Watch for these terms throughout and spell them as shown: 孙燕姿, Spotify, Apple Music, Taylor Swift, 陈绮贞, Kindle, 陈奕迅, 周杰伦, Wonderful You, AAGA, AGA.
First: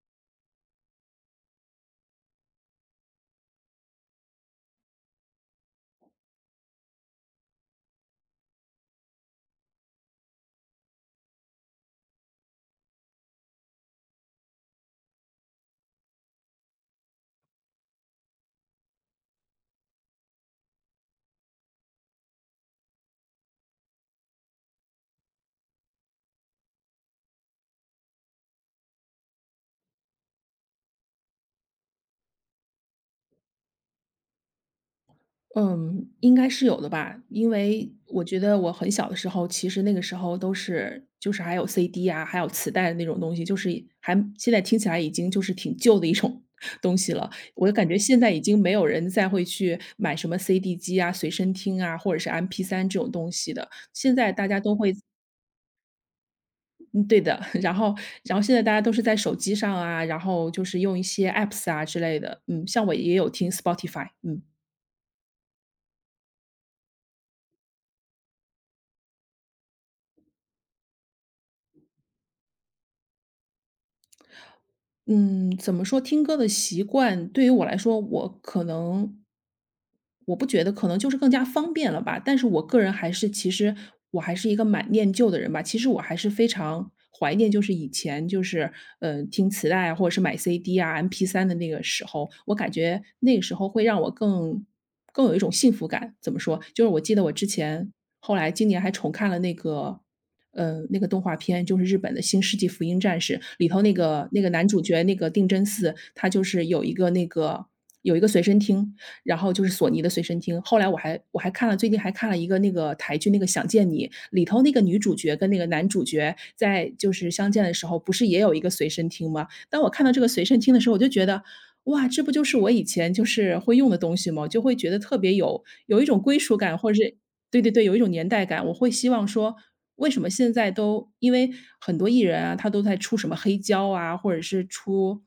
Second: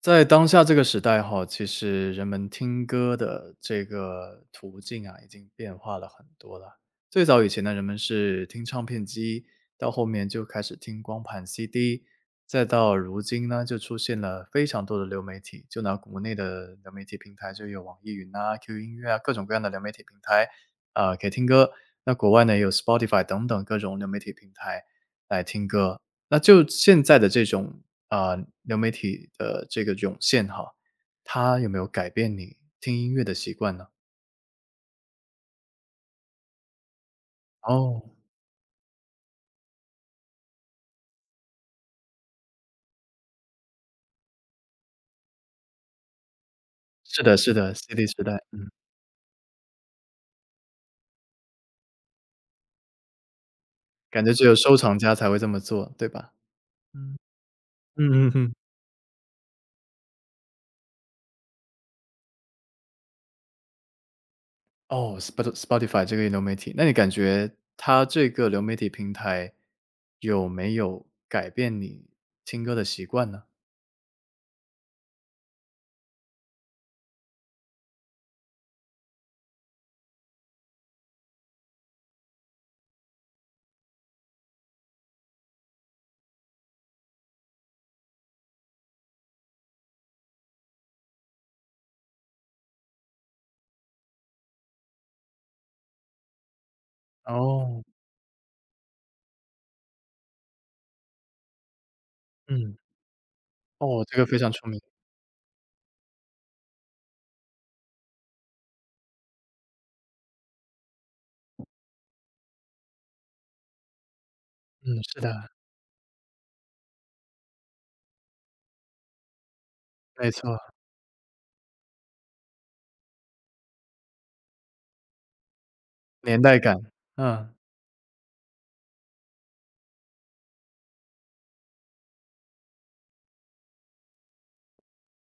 在当下这个时代哈，其实人们听歌的这个途径啊，已经变化了很多了。最早以前呢，人们是听唱片机，到后面就开始听光盘 CD，再到如今呢，就出现了非常多的流媒体。就拿国内的流媒体平台，就有网易云啊、QQ 音乐啊，各种各样的流媒体平台，啊、可以听歌。那国外呢，也有 Spotify 等等各种流媒体平台来听歌。那就现在的这种啊，流媒体的这个涌现哈，它有没有改变你听音乐的习惯呢？嗯，应该是有的吧，因为哦，我觉得我很小的时候，其实那个时候都是就是还有 CD 啊，还有磁带的那种东西，就是还现在听起来已经就是挺旧的一种 东西是了。的是我的就感觉，CD 时现在代，已经嗯，没有人再会去买什么 CD 机啊、随身听啊，或者是 m p 三这种东西的。现感觉在只大有家都收会，藏家才会这么做，对吧？嗯，嗯。对的。然后，嗯嗯然后嗯。现在大家都是在手机上啊，然后就是用一些 apps 啊之类的。嗯，像我也有听 Spotify,嗯。哦，Spotify 这个流媒体，那你感觉它这个流媒体平台有没有改变你听歌的习惯呢？嗯，怎么说，听歌的习惯对于我来说，我可能不觉得，可能就是更加方便了吧。但是我个人还是其实我还是一个蛮念旧的人吧，其实我还是非常怀念，就是以前就是，听磁带啊，或者是买 CD 啊、MP3的那个时候，我感觉那个时候会让我更有一种幸福感。怎么说，就是我记得我之哦，前后来今年还重看了那个那个动画片就是日本的《新世纪嗯，福音战士》，里头那哦，这个个非那常个男出名，主角那个定真寺，他就是有一个那个有一个随身听，然后就是索尼的随身听。后来我还看了，最近还看了一个那个台剧，那个《想见你》，里头那个女嗯，主是角的，跟那个男主角在就是相见的时候，不是也有一个随身听吗？当我看到这个没随错，身听的时候，我就觉得，哇，这不就是我以前就是会用的东西吗？就会觉得特别有一种归年属代感，感，或者是嗯。对对对，有一种年代感。我会希望说，为什么现在都因为很多艺人啊，他都在出什么黑胶啊，或者是出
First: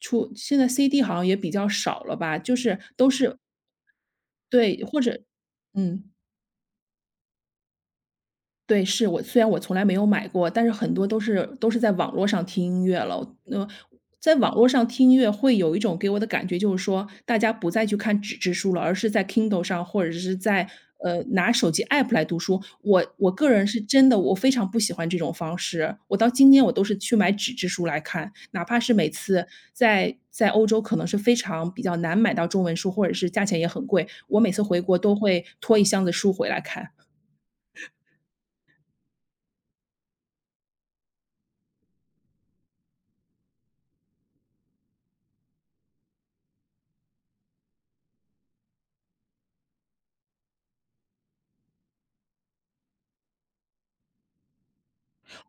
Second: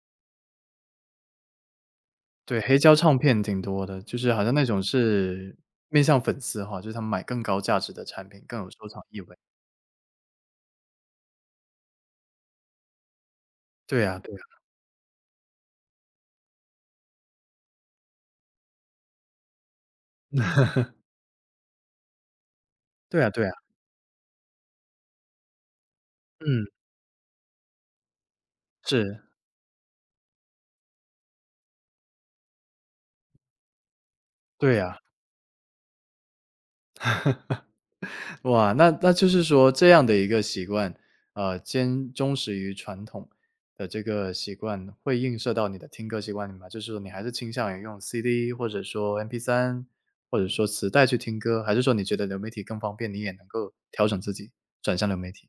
出现在 CD 好像也比较少了吧，就对，黑是胶都唱是片挺多的，就是好像那种对，或者是面嗯。向粉丝哈，就是他们买更高价值的产品，更有对，收藏是意我味。虽然我从来没有买过，但是很多都是在网络上听音乐了。呃，对啊对在啊，网络上听音乐会有一种给我的感觉，就是说大家不再去看纸质书了，而是在 Kindle 上或者是在呃拿手机 app 来读书。我对啊我对个啊，人是真的，我非常不喜欢这种方式。我到今天嗯，我都是去买纸质书来看，哪怕是每是，次在欧洲可能是非常比较难买到中文书，或者是价钱也很贵，我每次对回啊。国都会拖一箱子书回来看。哇，那就是说这样的一个习惯，呃，兼忠实于传统的这个习惯，会映射到你的听歌习惯里吗？就是说你还是倾向于用 CD 或者说 MP3或者说磁带去听歌，还是说你觉得流媒体更方便，你也能够调整自己，转向流媒体？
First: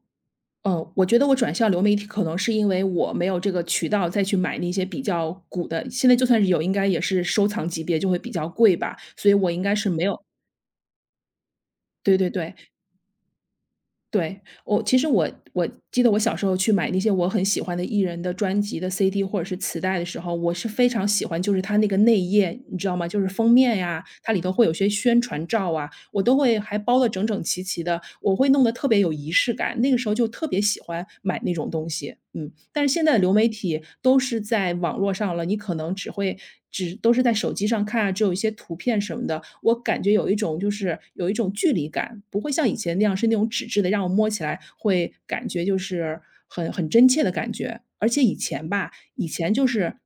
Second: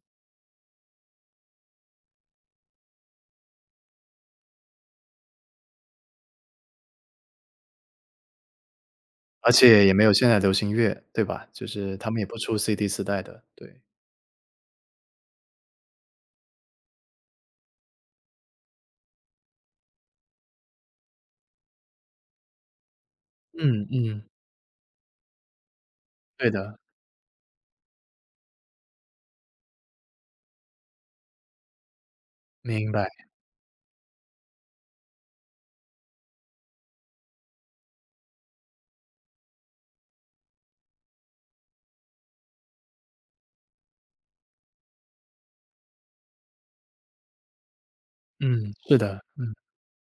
我觉得我转向流媒体可能是因为我没有这个渠道再去买那些比较古的，现在就算是有，应该也是收藏级别，就会比较贵吧，所以而我应该且是也没没有有现在流行乐，对吧？就是他对们也对不对，出 CD 磁代的，对。对，我其实我记得我小时候去买那些我很喜欢的艺人的专辑的 CD 或者是磁带的时候，我是非常喜欢，就是它那个内页，你知道吗？就是封面嗯呀，嗯，它里头会有些宣传照啊，我都对会的，还包的整整齐齐的，我会弄得特别有仪式感。那个时候就特别喜欢买那种东西，嗯。但明是现白。在的流媒体都是在网络上了，你可能只会只都是在手机上看啊，只有一些图片什么的，我感觉有一种就是有一种距离感，不会像以前那样是那种纸质的，让我摸起来会感觉就是很真切的感觉。而且以前嗯，吧，是的，以嗯，前就是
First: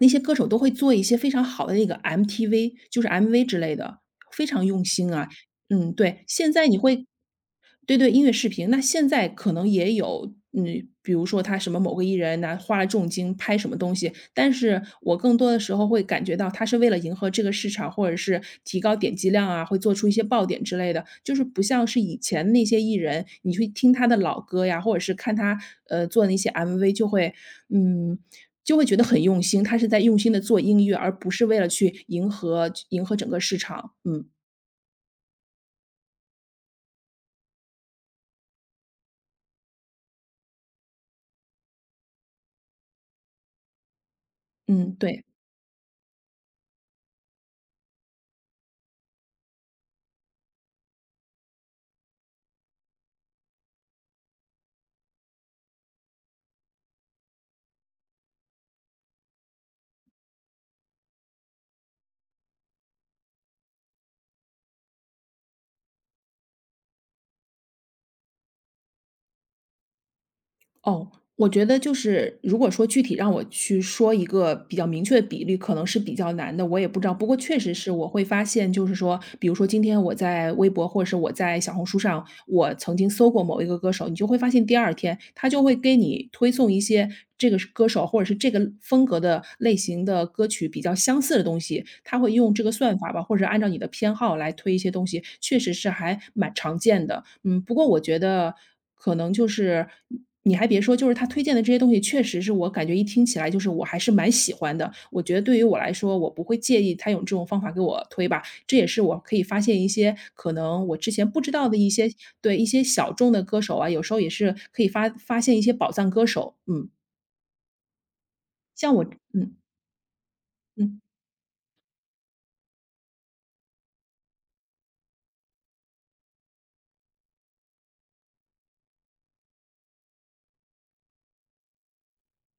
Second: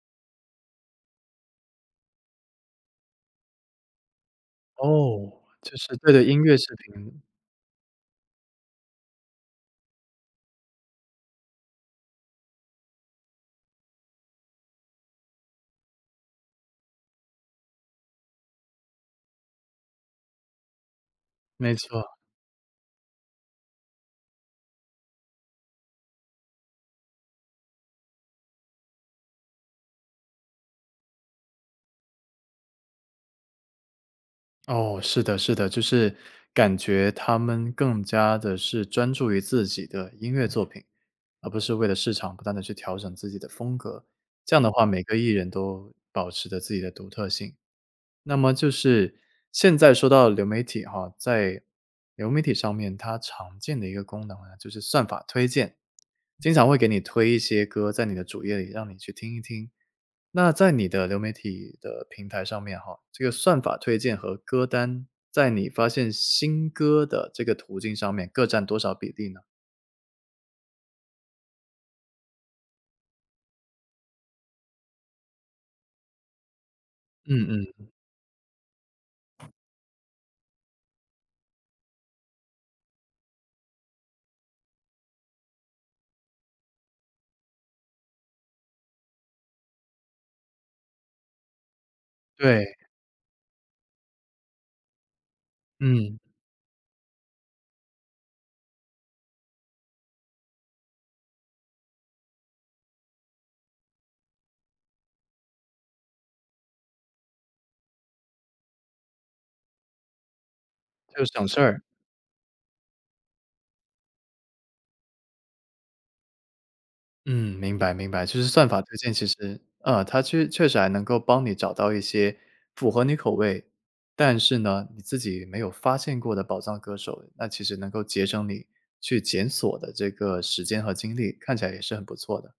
那些歌手都会做一些非常好的那个 MTV,就是 MV 之类的，非常用心啊。哦，就嗯，是对的，对，音现乐在视你会频，对对，音乐视频，那现在可能也有，嗯，比如说他什么某个艺人拿花了重金拍什么东西，但是我更多的时候会感觉到他是为了迎合这个市场，或者是提高点击量啊，会做出一些爆点之类的，就是不没像是错。以前那些艺人，你去听他的老歌呀，或者是看他呃做那些 MV,就会嗯，就会觉得很用心，他是在用心的做音乐，而不是为了去迎合整个市场。嗯哦，是的是的，就是感觉他们更加的是专注于自己的音乐作品，而不是为了市场不断的去调整自己的风格，这样的话嗯，每个对。艺人都保持着自己的独特性。那么就是现在说到流媒体哈，在流媒体上面，它常见的一个功能呢，就是算法推荐，经常会给你推一些歌在你的主页里，让你去听一听。那在你的流媒体的平台上面哈，这个算法推荐和歌单，在你发现新歌的这个途径上面，各占多少比例呢？哦，我觉得就是如果说具体让我去说一个比较明确的比例，可能是比较难的，我也不知道。不过确嗯实嗯，是我会发现，就是说，比如说今天我在微博或者是我在小红书上，我曾经搜过某一个歌手，你就会发现第二天他就会给你推送一些这个是歌手或者是这个风格的类型的歌曲比较相似的东西，他会用这个对，算法吧，或者按照你的偏好来推一些东西，确实是嗯，还蛮常见的。嗯，不过我觉得可能就是，你还别说，就是他推荐的这些东西，确实是我感觉一听起来就是我还是蛮喜欢的。我觉得对于我来说，我不会介意他用这种方法给我推吧，这也是我可以发现一些可能我之就是前不省知事道的儿。一些对，一些小众的歌手啊，有时候也是可以发现一些宝藏歌手，嗯，嗯，明白明白，就是算法像推我荐其嗯，实呃，它确实还嗯。能够帮你找到一些符合你口味，但是呢，你自己没有发现过的宝藏歌手，那其实能够节省你去检索的这个时间和精力，看起来也是很不错的。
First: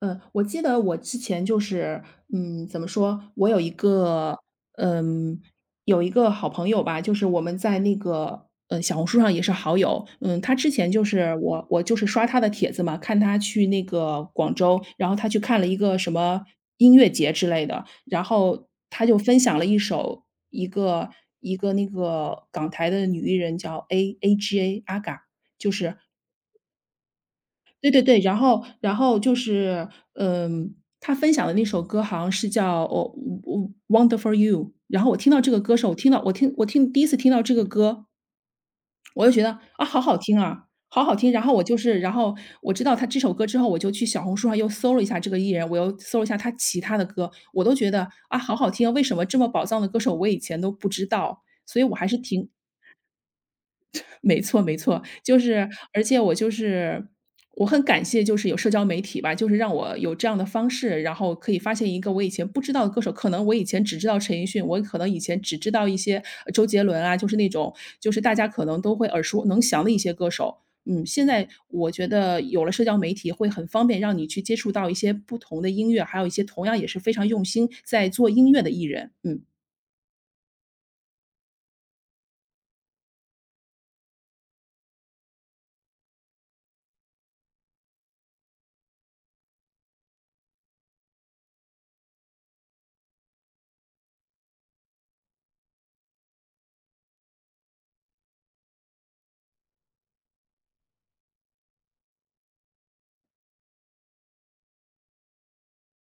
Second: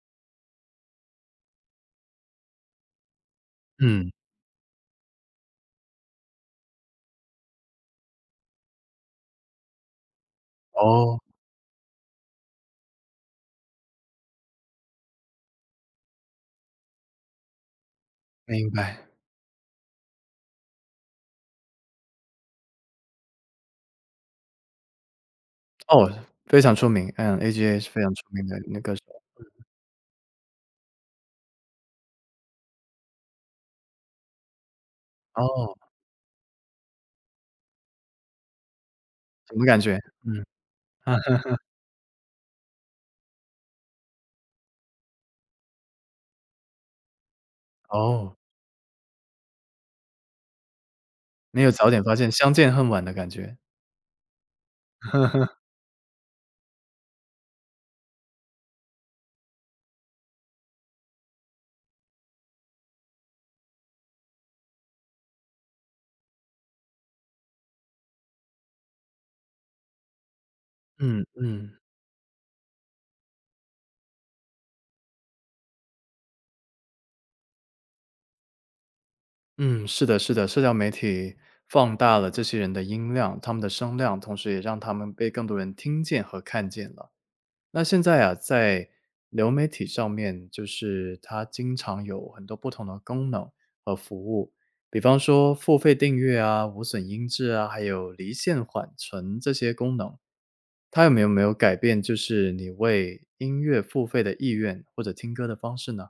嗯，我记得我之前就是，嗯，怎么说，我有一嗯，个，嗯，有一个好朋友吧，就是我们在那个，嗯，小红书上也是好友。嗯，他之前就哦，是我就是刷他的帖子嘛，看他去那个广州，然后他去看了一个什么音乐节之类的，然后明白。他就分享了一个一个那个港台的女艺人叫 AAGA 阿嘎，哦，非常出名，嗯，AGA 是对非对常对，出然名的后那歌然手。后就是，嗯，他分享的那首歌好像是叫哦哦，Wonderful You,然后我听到这个哦，歌手，我第一次听到这个歌我就觉得，什么感啊，觉？好好听嗯，啊，好好听。然后 我就是然后我知道他这首歌之后，我就去小红书上又搜了一下这个艺人，我又搜了一下他其他的歌，我都觉得，哦，啊，好好听啊，为什么这么宝藏的歌手我以前都不知道，没有所以早我点还发是现，挺相见恨晚的感觉。没错没错，就 是而且我就是我很感谢就是有社交媒体吧，就是让我有这样的方式，然后可以发现一个我以前不知道的歌手，可能我以前只知道陈奕迅，我可能以前只知道一些呃周杰伦啊，就是那种就是大家可能都会耳熟能详的一些歌手。嗯，嗯现在嗯。我觉得有了社交媒体，会很方便让你去接触到一些不同的音乐，还有一些同样也是非常用心在做音乐的艺人。嗯。嗯，是的，是的，社交媒体放大了这些人的音量，他们的声量，同时也让他们被更多人听见和看见了。那现在啊，在流媒体上面，就是它经常有很多不同的功能和服务，比方说付费订阅啊、无损音质啊，还有离线缓存这些功能，它有没有改变就是你为音乐付费的意愿或者听歌的方式呢？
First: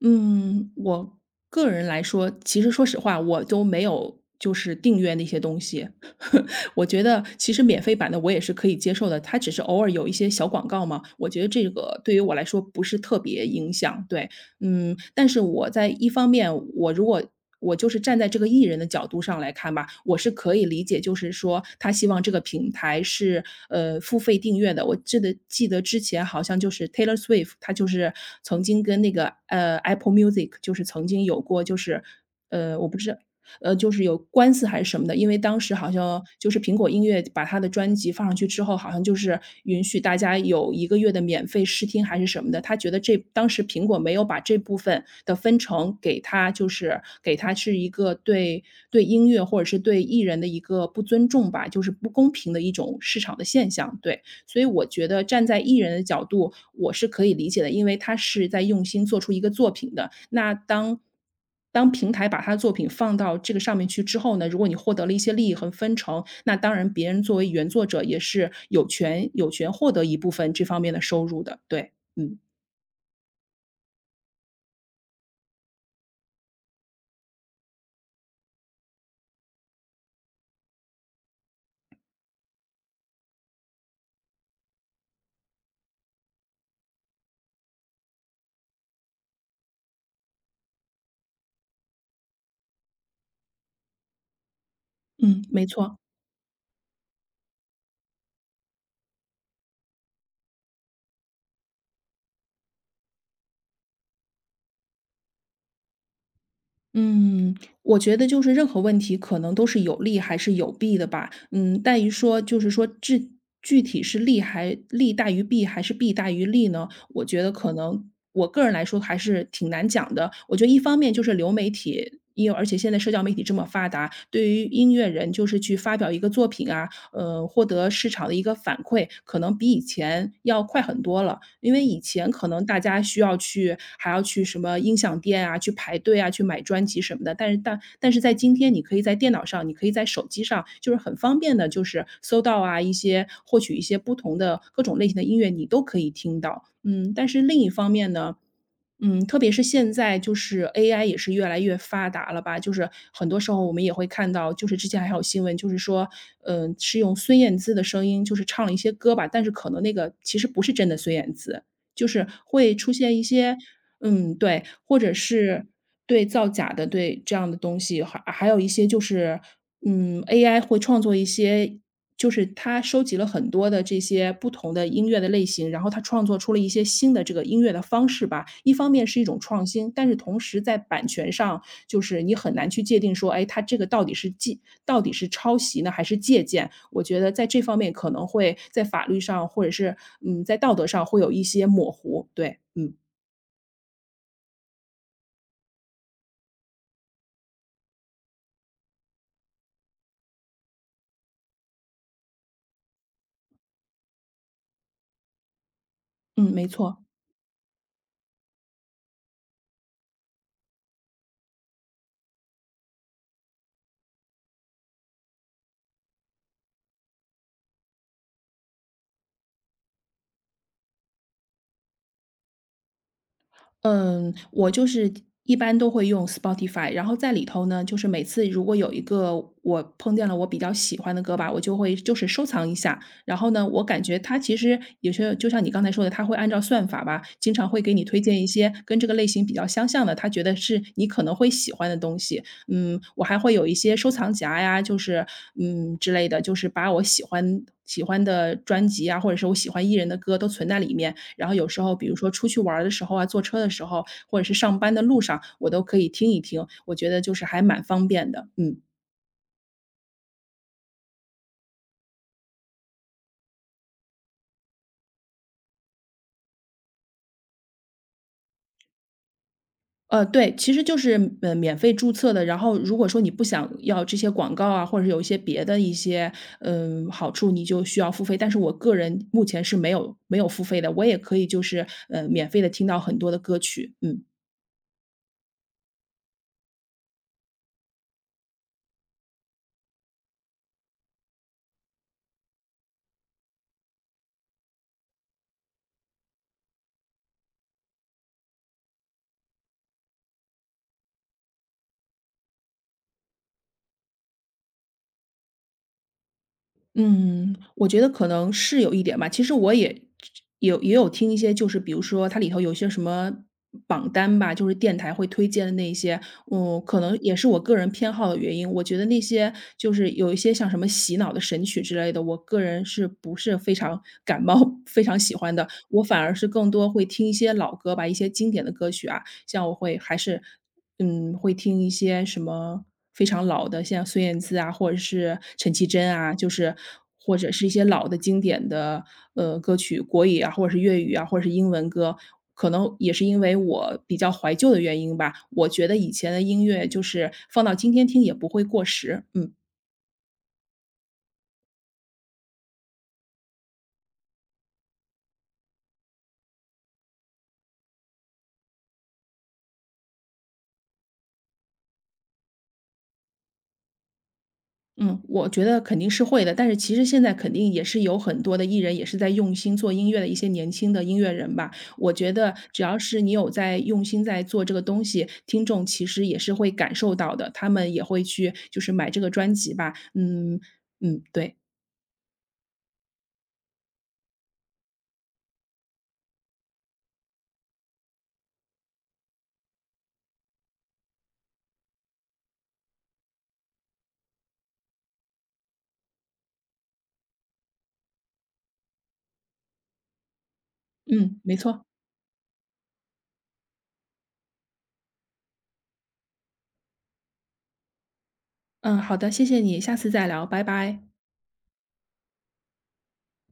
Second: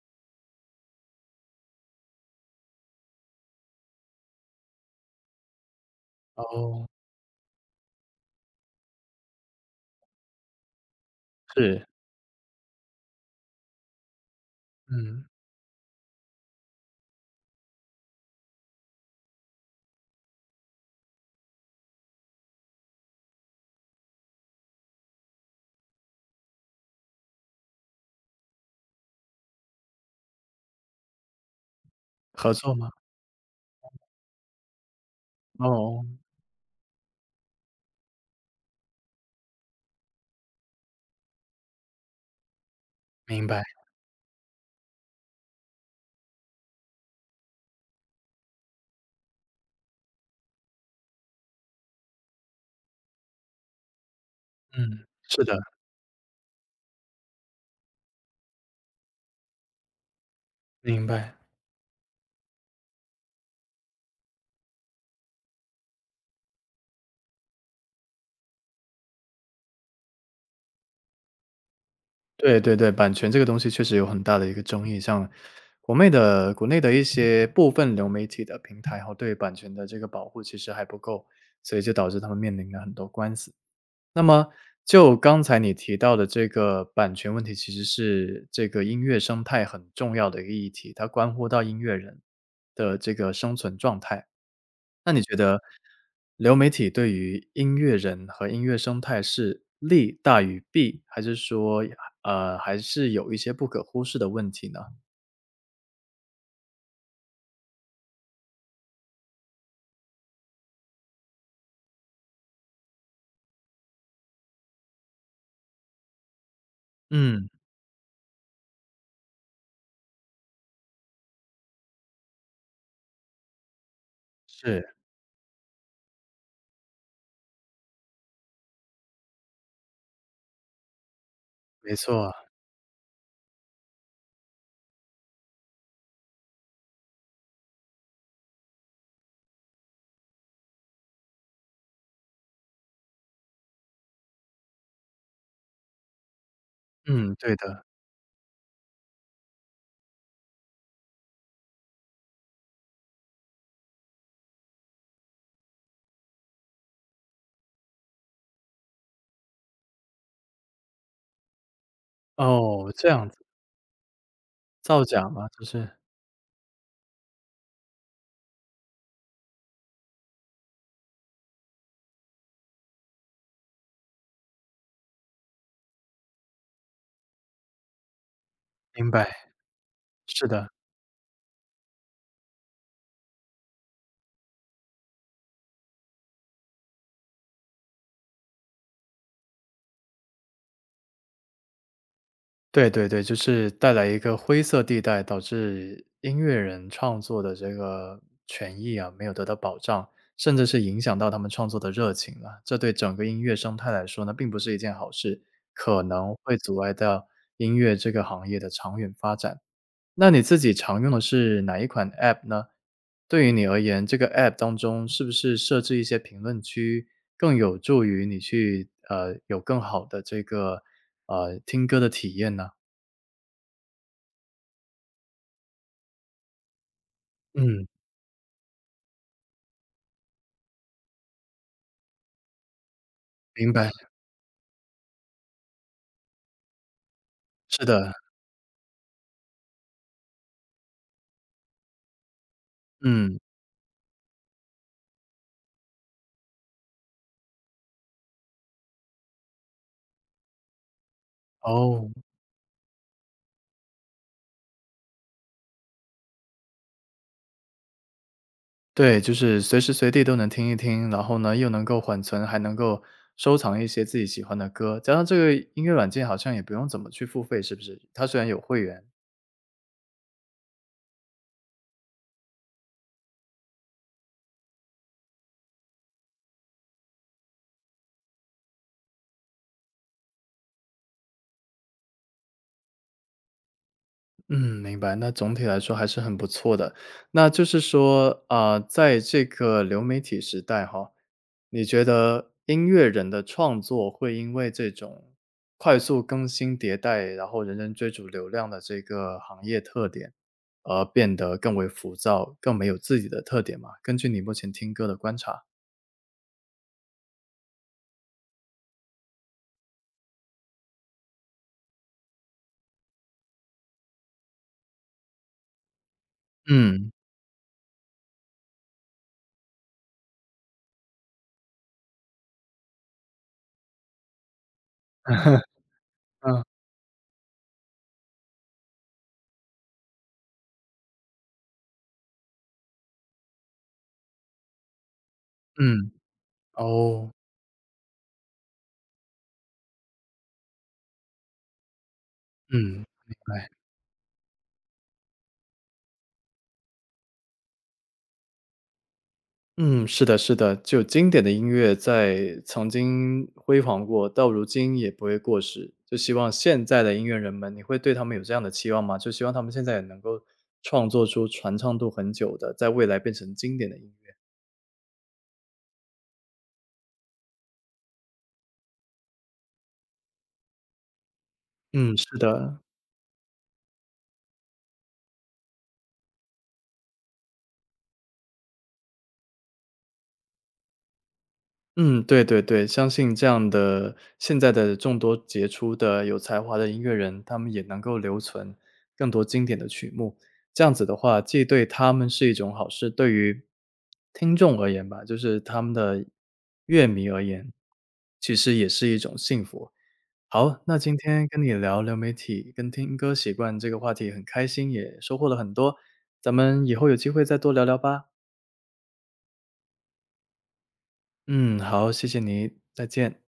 嗯，我个人来说，其实说实话，我都没有就是订阅那些东西。我哦，觉得其实免费版的我也是可以接受的，它只是偶尔有一些小广告嘛，我觉得这是，个对于我来说不是特别影响。对，嗯，嗯，但是我在一方面，我如果我就是站在这个艺人的角度上来看吧，我是可以理解，就是说他希望这个平台是呃付费订阅的。我记得之前好像就是 Taylor Swift，他就是曾经跟那个 Apple Music 就是曾经有过合作我吗？不知道，就是有官司还是什么的，因为当时好哦，像就是苹果音乐把他的专辑放上去之后，好像就是允许大家有一个月的免费试听还是什么的。他觉得这明当白。时苹果没有把这部分的分成给他就是给他是一个对音乐或者是对艺人的一个不尊重吧，就是不公平的一种市场的现象，对。所以我嗯，觉得是站的，在艺人的角度，我是可以理解的，因为他是在用心做出一个作品的。明白。当平台把他的作品放到这个上面去之后呢，如果你获得了一些利益和分成，那当然别人作为原作者也是有权获得一部分这方面的收入的。对，嗯，对对对，版权这个东西确实有很大的一个争议，像国内的一些部分流媒体的平台哈，对版权的这个保护其实还不够，所以就导致他们面临了很多官司。那么就刚才你提到的这个版权问题，其实是这个音乐生态很重要的一个议题，它关乎到音乐人的这个生存状态。那你觉嗯，得没错。流媒体对于音乐人和音乐生态是利大于弊，还是说，呃，还是有一些不可忽视的问题呢？嗯，我觉得就是任何问题可能都是有利还是有弊的吧。嗯，在于说就是说具体是利大于弊还是弊大于利呢？我觉嗯，得可能我个人来说还是挺难讲的。我觉得一方面就是流媒体，因为而且现在社交媒体这么发达，对于音是，乐人就是去发表一个作品啊，获得市场的一个反馈，可能比以前要快很多了。因为没以前错，可能大家需要还要去什么音响店啊，去排队啊，去买专辑什么的，但是但是在今天，你可以在电脑上，你可以在手机上，就是很方便的，就是搜到啊，获取一些不同的各种类型的音乐，你都可以听到。嗯，但嗯，是对另一的。方面呢嗯，特别是现在就是 AI 也是越来越发达了吧，就是很多时候我们也会看到，就是之前还有新闻，就是说，嗯、是用孙燕姿的声音，就是唱了一些歌吧，但是可能那个其实不是真的孙燕姿，就是会哦，出这现一样子，些，嗯，对，或造者假吗？就是是对造假的，对这样的东西，还有一些就是嗯，AI 会创作一些就是它收集了很多的这些不同的音乐的类型，然后它创作出了一些新的这个音乐的方式吧。一方面明是一白，种创新，但是同是时的。在版权上，就是你很难去界定说，哎，它这个，到底是抄袭呢，还是借鉴？我觉得在这方面可能会在法律上，或者是嗯，在道德上会有一些模糊。对，对嗯对对，就是带来一个灰色地带，导致音乐人创作的这个权益啊，没有得到保障，甚至是影响到他们创作的热情了。这对整个音乐生态来说呢，并不是一件好事，可能嗯，会没阻碍错。到音乐这个行业的长远发展。那你自己常用的是哪一款 App 呢？对于你而言，这个 App 当中是不是设置一些评论区，更有助于你去，呃，有更好的这个，呃，听歌的体验呢？嗯，我就是一般都会用 Spotify，然后在里头呢，嗯，就是每次如果有一个我碰见了我比较喜欢的歌吧，我就会就是收藏一下。然后呢，明我白，感觉它其实有些就像你刚才说的，它会按照算法吧，经常会是给你的，推荐一些跟这个类型比较相像的，它觉得是你可能会喜欢的东西。嗯，我嗯，还会有一些收藏夹呀，就是嗯之类的，就是把我喜欢的专辑啊，或者是我喜欢艺人的歌都存在里面。然后有时候，比哦，如说出去玩儿的时候啊，坐车的时候，或者是上班的路上，我都可以听一听。我觉得就是还蛮方便的，嗯。对，就是随时随地都能听一听，然后呢，又能够缓存，还能够收藏一些自己喜欢的歌，加上这个音乐软件好像也不用怎么去付费，是不是？它虽然有会员。对，其实就是，免费注册的，然后如果说你不想要这些广告啊，或者是有一些别的一些，嗯，好处，你就需要付费。但是我个人目前是没有付费的，我也可以就是，免费的听到很多的歌曲，嗯。嗯，明白。那总体来说还是很不错的。那就是说，啊、在这个流媒体时代哈，你觉得音乐人的创作会因为这种快速更新迭代，然后人人追逐流量的这个行业特点，而变得更为浮躁，更没有自己的特点吗？根据你目前听歌的观察，嗯，我觉得可能是有一点吧。其实我也也有听一些，就是比如说它里头有一些什么榜单吧，就是电台会推荐的那些，嗯，可嗯能也是我个人偏好的原因。我觉得那些就是有一些像什么洗脑的神曲之类的，我个人是不是非常 感冒、非常喜欢的。我反而是嗯更多会听一些老歌吧，一些经典的歌曲啊，像我会还是嗯，会听一些什么非常老的，像孙燕姿啊，或者是陈绮嗯，贞啊，就是哦，或者是一些老的经典的，歌曲，国语啊，或者是粤语啊，或者是英文歌。可能嗯，也是明因为白。我比较怀旧的原因吧，我觉得以前的音乐就是放到今天听也不会过时，嗯。嗯，是的，是的，就经典的音乐在曾经辉煌过，到如今也不会过时。就希望现在的音乐人们，你会对他们有这样的期望吗？就希望他们现在也能够创作出传唱度很久的，在未来变成经典的音乐。嗯，我觉得肯定是会的，但是其实现在肯定也是有很多的艺人也是在用心做音乐的一些年轻的音乐人吧。我嗯，是觉得的。只要是你有在用心在做这个东西，听众其实也是会感受到的，他们也会去就是买这个专辑吧。嗯嗯，对，嗯，对对对，相信这样的现在的众多杰出的有才华的音乐人，他们也能够留存更多经典的曲目。这样子的话，既对他们是一种好事，对于听众而言吧，就是他们的乐迷而言，其实也是一种幸福。好，那今嗯，天没跟你错，聊流媒体跟听歌习惯这个话题很开心，也收获了很多。咱们以后有机会再多聊聊吧。嗯，好的，谢谢你，下次再聊，拜拜。嗯，好，谢谢你，再见。